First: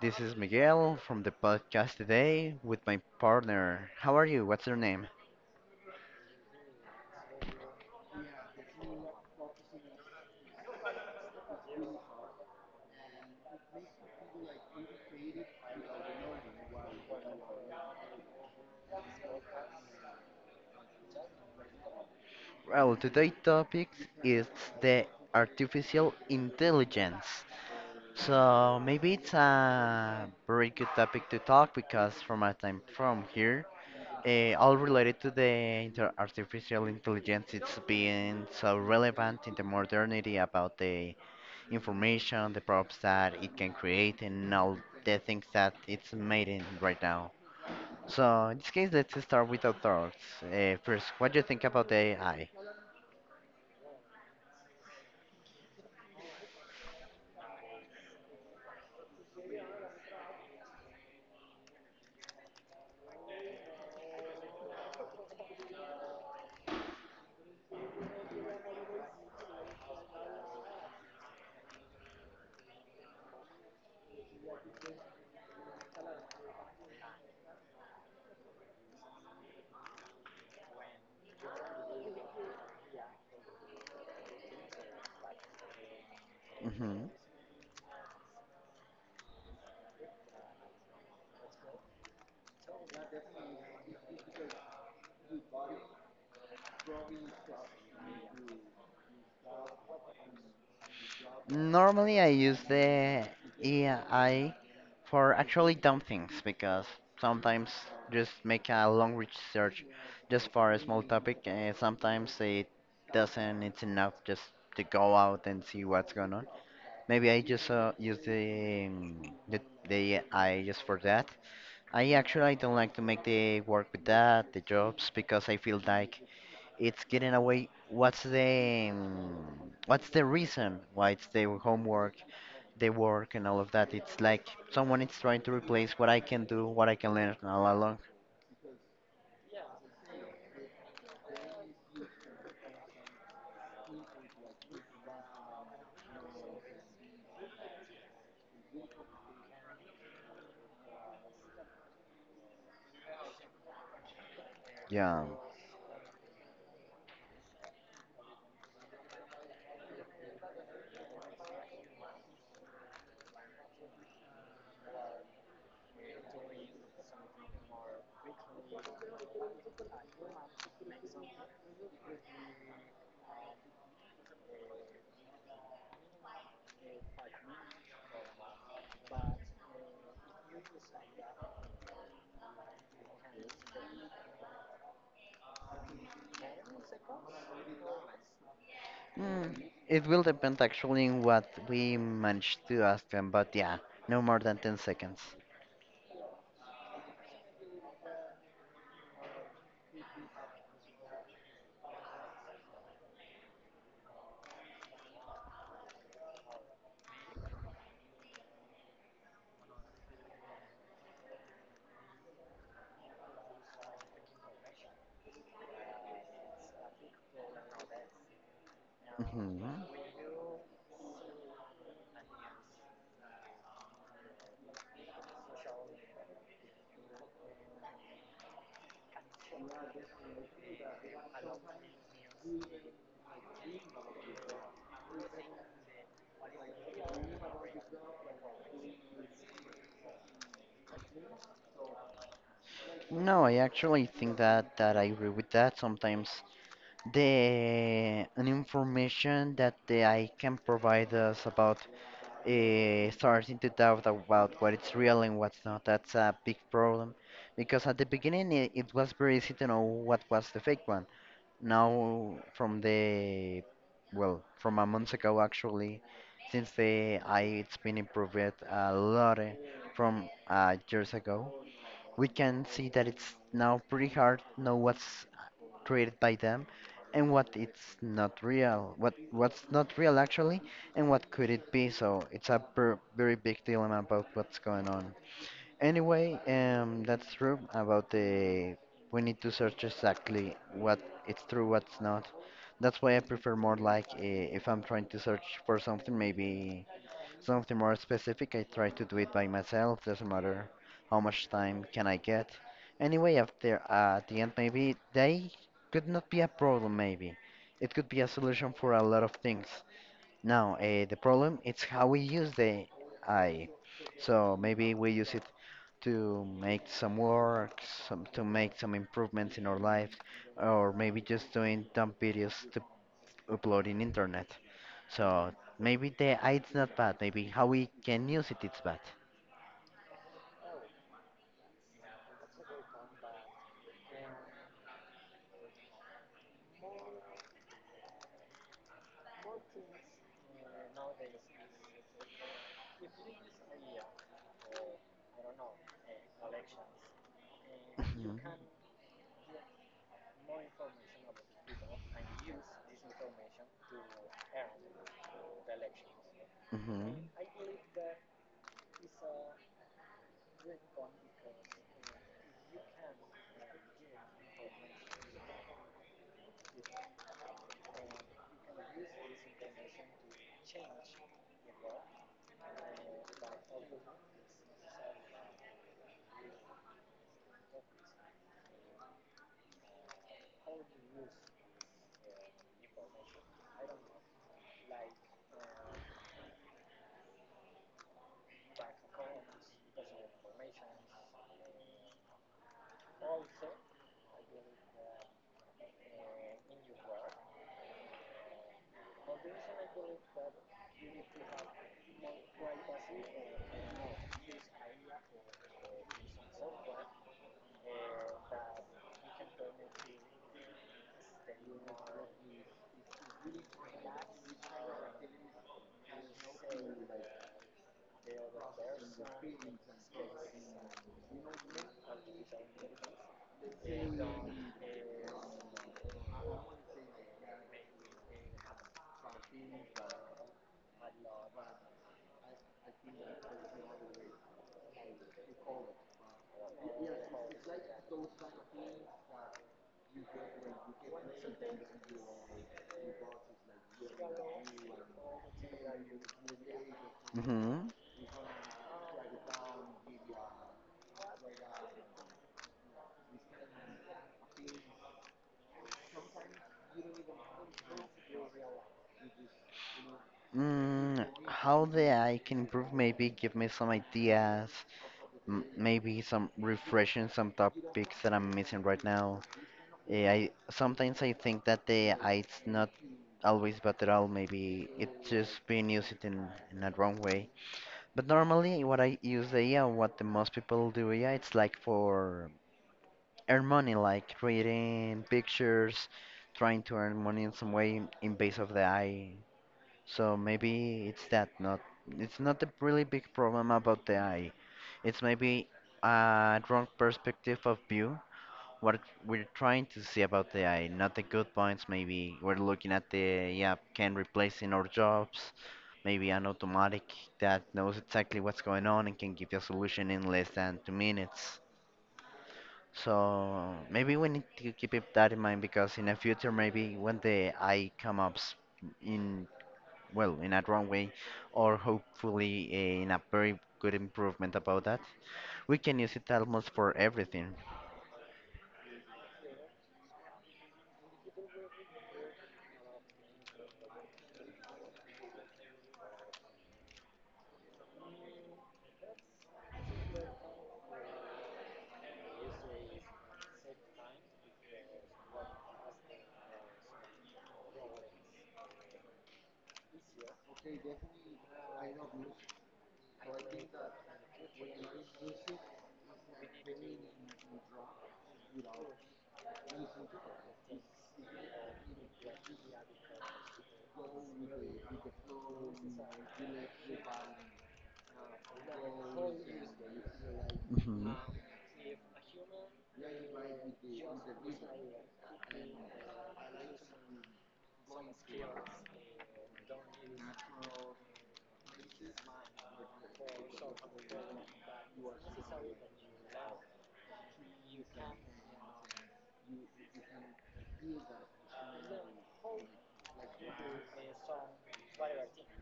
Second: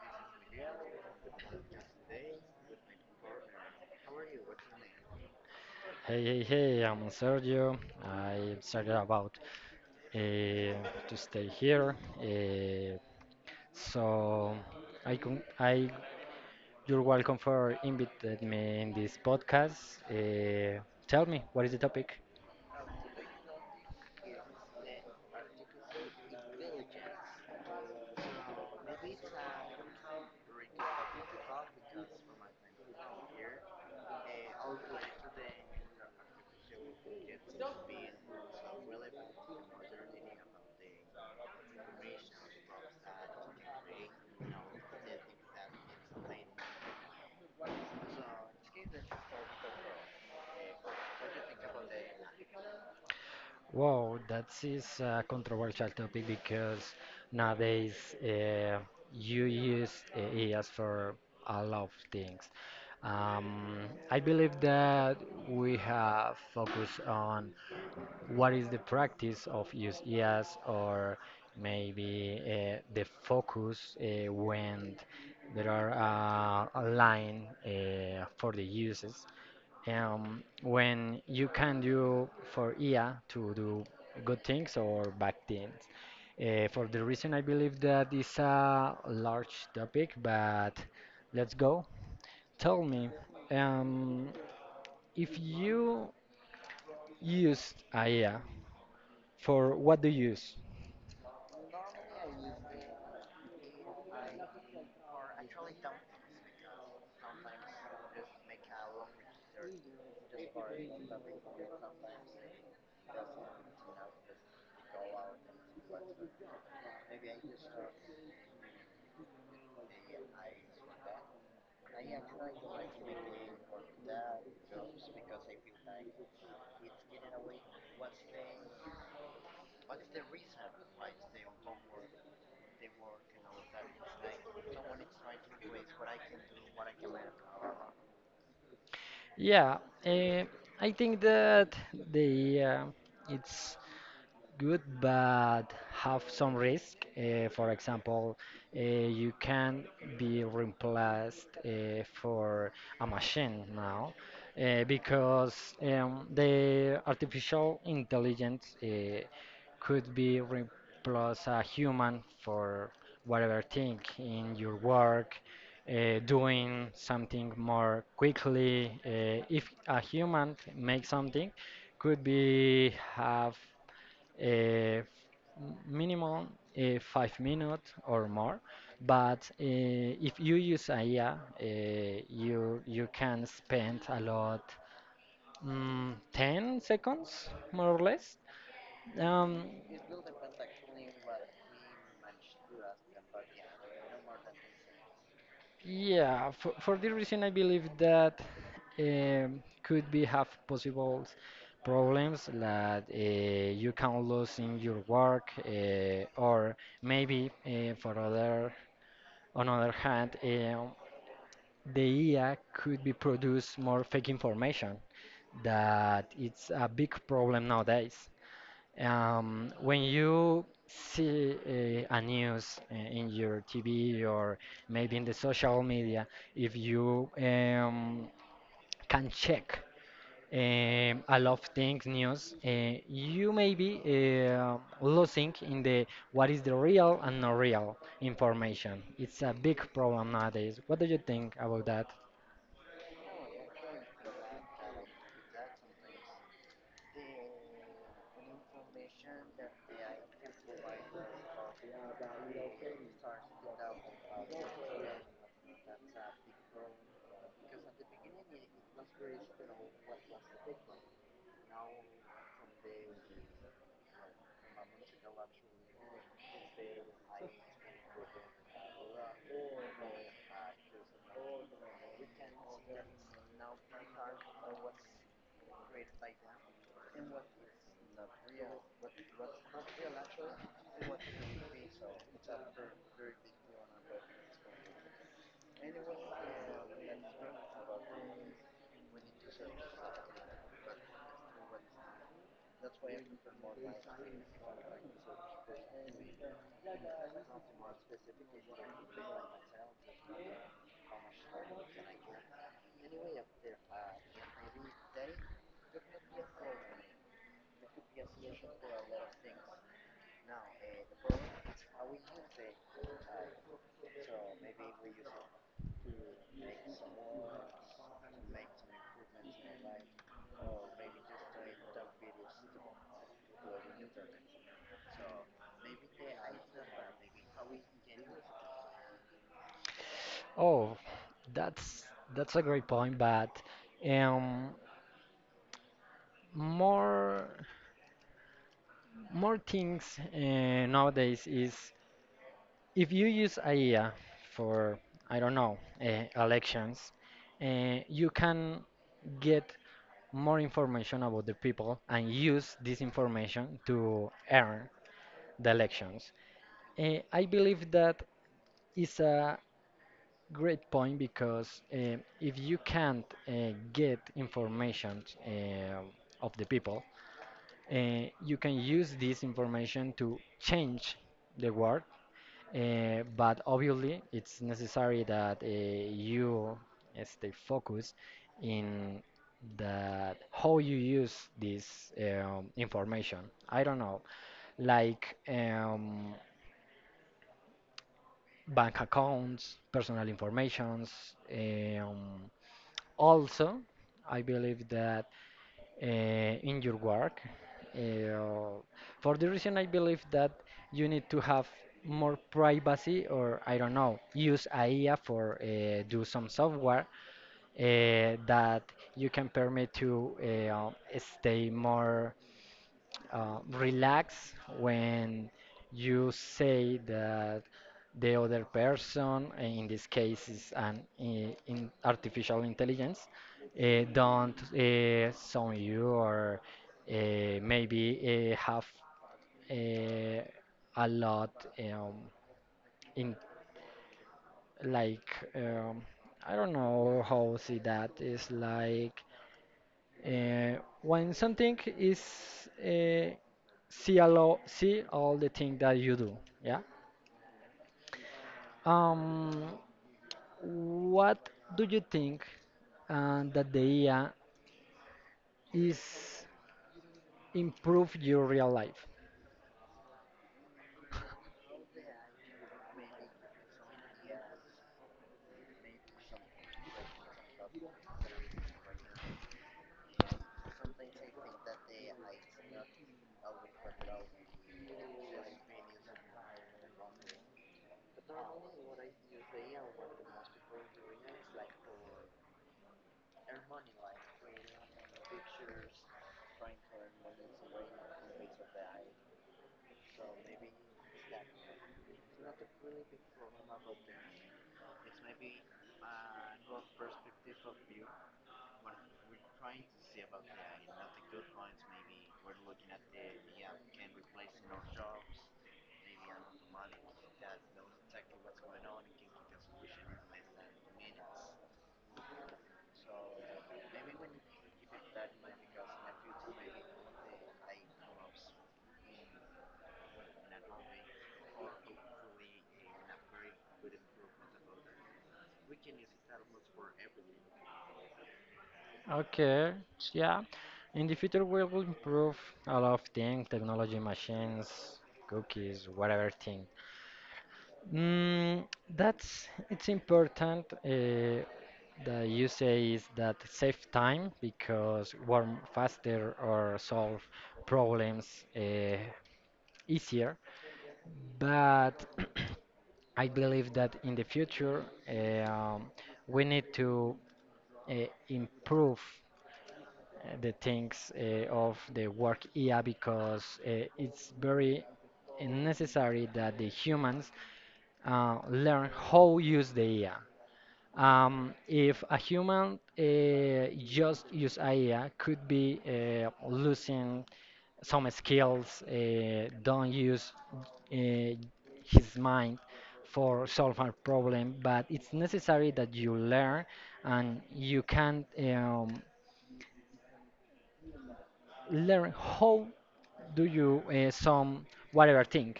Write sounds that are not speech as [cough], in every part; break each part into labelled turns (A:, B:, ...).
A: This is Miguel from the podcast today with my partner. How are you? What's your name?
B: Hey, hey, hey, I'm Sergio. I decided about to stay here. Uh, so I, con- I, you're welcome for invited me in this podcast. Tell me, what is the topic?
A: Well, today's topic is the artificial intelligence. So maybe it's a very good topic to talk because from my time from here, all related to the artificial intelligence, it's been so relevant in the modernity about the information, the props that it can create, and all the things that it's made in right now. So in this case, let's start with our thoughts. First, what do you think about the AI?
B: Wow, that is a controversial topic because nowadays uh, you use AI for a lot of things. Um, I believe that we have focused on what is the practice of use EAS or maybe the focus when there are a line for the uses. When you can do for IA to do good things or bad things. For the
A: Hmm.
B: reason I believe that is a large topic, but let's go. Tell me, um, if you used IA, for what do you use?
A: Normally, I use the AI for actually dumb things because sometimes just make a long research just for a small topic, and sometimes it doesn't. It's enough just to go out and see what's going on. Maybe I just use the the AI just for that. I actually I don't like to make the work with that, the jobs, because I feel like it's getting away. What's the reason why it's the homework, the work, and all of that? It's like someone is trying to replace what I can do, what I can learn all along.
B: Yeah, eh, I think that the it's good but have some risk. For example, you can be replaced for a machine now
A: Yeah.
B: because the artificial intelligence could be replaced a human for whatever thing in your work. Doing something more quickly. If a human make something, could be have uh, minimum 5 minutes or more. But if you use AI, you can spend a lot, 10 seconds more or less. Um,
A: Mm, it will depend actually on what we manage to ask them, but yeah, no more than 10 seconds.
B: for this reason, I believe that could be have possible problems that you can lose in your work or maybe for other on other hand the AI could be produce more fake information. That it's a big problem nowadays.
A: Hmm.
B: When you see a news in your TV or maybe in the social media, if you can check a lot of things news, you may be losing in the what is the real and not real information. It's a big problem nowadays. What do you think about that?
A: No, I actually think that I agree with that. Sometimes the an information that the AI can provide us about starting to doubt about what it's real and what's not. That's a big problem because at the beginning it was very easy to know what was the fake one. Now, from the well, from a month ago actually, since the I it's been improved a lot from years ago, we can see that it's now pretty hard to know what's created by them and what it's not real, what's not real actually and what could it be. So it's a very big dilemma about what's going on. Anyway, that's true about the we need to search exactly what it's true, what's not. That's why I prefer more like, if I'm trying to search for something, maybe something more specific, I try to do it by myself, doesn't matter how much time can I get. Anyway, after at the end, maybe they could not be a problem, maybe. It could be a solution for a lot of things. Now, the problem it's how we use the AI. So maybe we use it to make some work, some to make some improvements in our lives, or maybe just doing dumb videos to uploading internet. So maybe the I it's not bad. Maybe how we can use it it's bad.
B: Oh, That's that's a great point, but um, more more things nowadays is if you use AI for I don't know elections, you
A: Mhm.
B: can get more information about the people and use this information to earn the elections.
A: Mhm.
B: I believe that is a great point because if you can't get information of the people. You can use this information to change the word, but obviously it's necessary that you stay focused in that how you use this information. I don't know, like um, bank accounts, personal informations. Um, Also, I believe that in your work. Uh, for the reason I believe that you need to have more privacy, or I don't know, use AIA for do some software that you can permit to stay more relax when you say that the other person, in this case is in artificial intelligence, don't sound you or maybe have uh, a lot um, in like I don't know how to say that. It's like uh, when something is see see all the thing that you do, yeah.
A: Mhm.
B: Um, what do you think that the AI is improve your real life?
A: Mm, how the AI can improve? Maybe give me some ideas. M Maybe some refreshing some topics that I'm missing right now. Yeah, I sometimes I think that the AI it's not always bad at all. Maybe it's just being used it in a wrong way. But normally, what I use the AI, what the most people do AI, it's like for earn money, like reading pictures, trying to earn money in some way in base of the eye. So maybe it's that not it's not a really big problem about the eye. It's maybe a wrong perspective of view. What we're trying to see about the eye, not the good points. Maybe we're looking at the yeah can replace in our jobs. Maybe an automatic that knows exactly what's going on and can give you a solution in less than 2 minutes. So maybe we need to keep it that in mind because in the future, maybe when the eye come up in, well, in a wrong way, or hopefully in a very good improvement about that, we can use it almost for everything.
B: Okay, yeah. In the future, we will improve a lot of things, technology, machines, cookies, whatever thing. Mm, that's it's important that you say is that save time because we're faster or solve problems easier. But [clears throat] I believe that in the future we need to uh, improve the things of the work IA because it's very necessary that the humans learn how use the IA.
A: Mhm.
B: If a human just use AI, could be losing some skills, don't use his mind for solving a problem, but it's necessary that you learn and you can learn how do you some whatever thing.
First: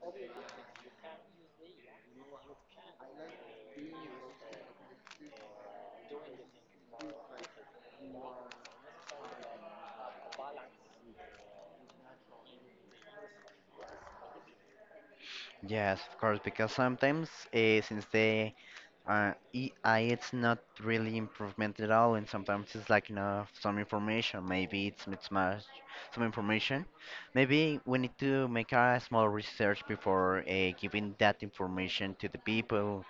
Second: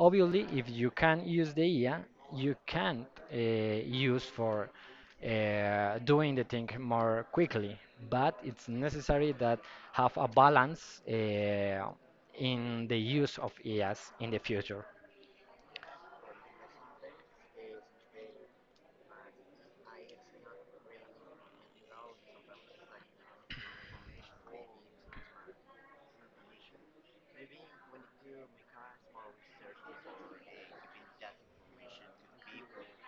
B: Obviously, if you can use the IA, you can use for doing the thing more quickly. But it's necessary that have a balance in the use of IAs in the future.
A: Yes, of course, because sometimes since the AI, it's not really improvement at all, and sometimes it's like enough some information. Maybe it's mismatched some information. Maybe we need to make a small research before giving that information to the people,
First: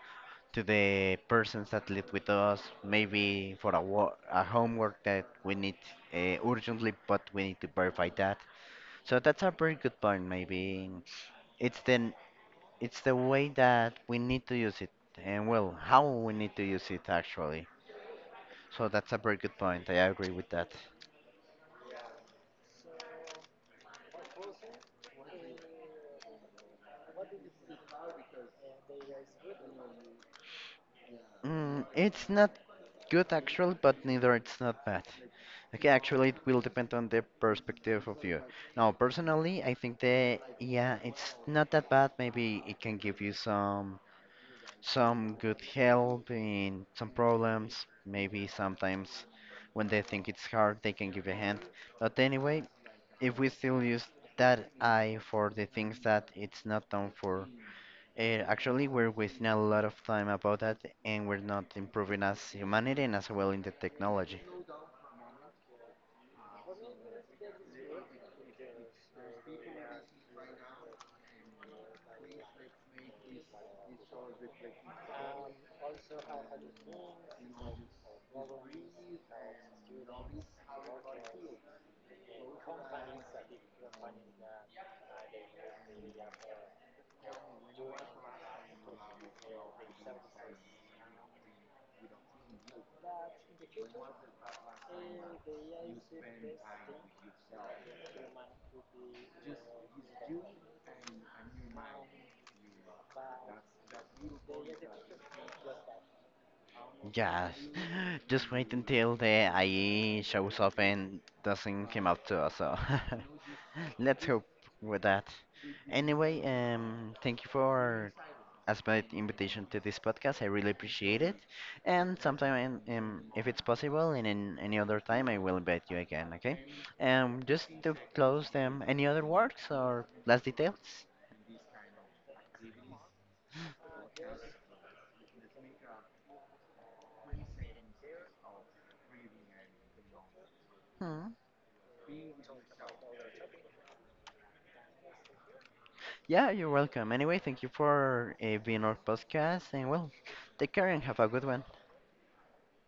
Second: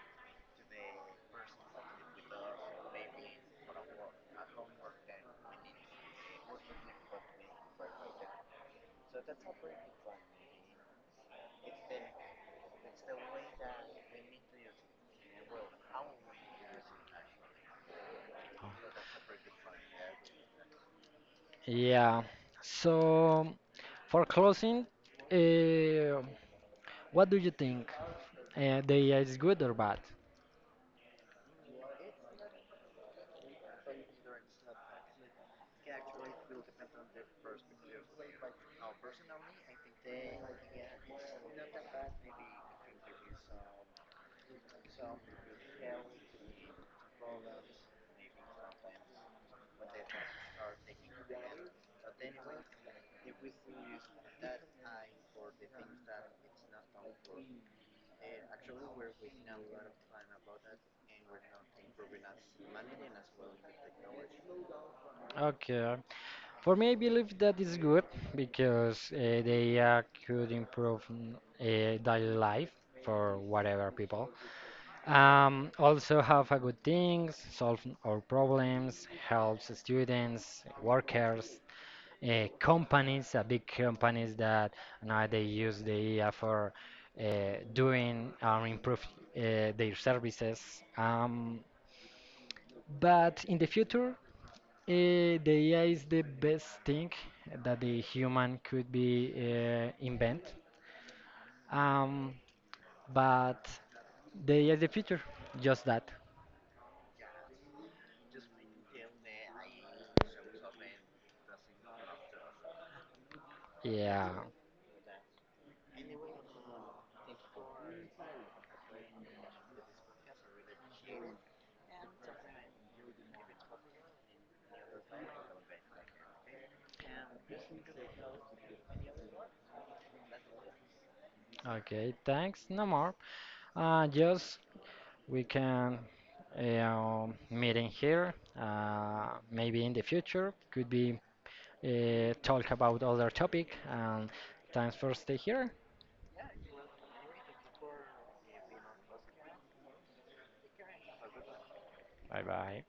A: to the persons that live with us. Maybe for a, a homework that we need urgently, but we need to verify that. So that's a very good point. Maybe it's then it's the way that we need to use it, and well, how we need to use it actually. So that's a very good point. I agree with that.
B: Yeah. So for closing, uh, what do you think? The IA is good or bad?
A: Mm, it's not good actually, but neither it's not bad. Okay, actually, it will depend on the perspective of you. Now, personally, I think that yeah, it's not that bad. Maybe it can give you some good help in some problems. Maybe sometimes when they think it's hard, they can give a hand. But anyway, if we still use that eye for the things that it's not done for. Actually, we're wasting a lot of time about that, and we're not improving as humanity and as well in the technology.
B: Okay. For me, I believe that is good because they could improve daily life for whatever people. Also have a good things, solve our problems, helps students, workers, companies, big companies that now they use the AI for doing or improve their services. Um, but in the future, the AI is the best thing that the human could be invent. Um, but the AI is the future. Just that.
A: Yes, [laughs] just wait until the IE shows up and doesn't come up to us. So [laughs] let's
B: Yeah.
A: hope with that. Anyway, thank you for as my invitation to this podcast. I really appreciate it. And sometime, if it's possible, and in any other time, I will invite you again, okay? Just to close them, any other works or last details?
B: Okay. Thanks. No more. Just we can meet in here. Maybe in the future could be
A: Hmm.
B: talk about other topic. And thanks for stay here.
A: Yeah, you're welcome. Anyway, thank you for being our podcast, and well, take care and have a good one.
B: Bye bye.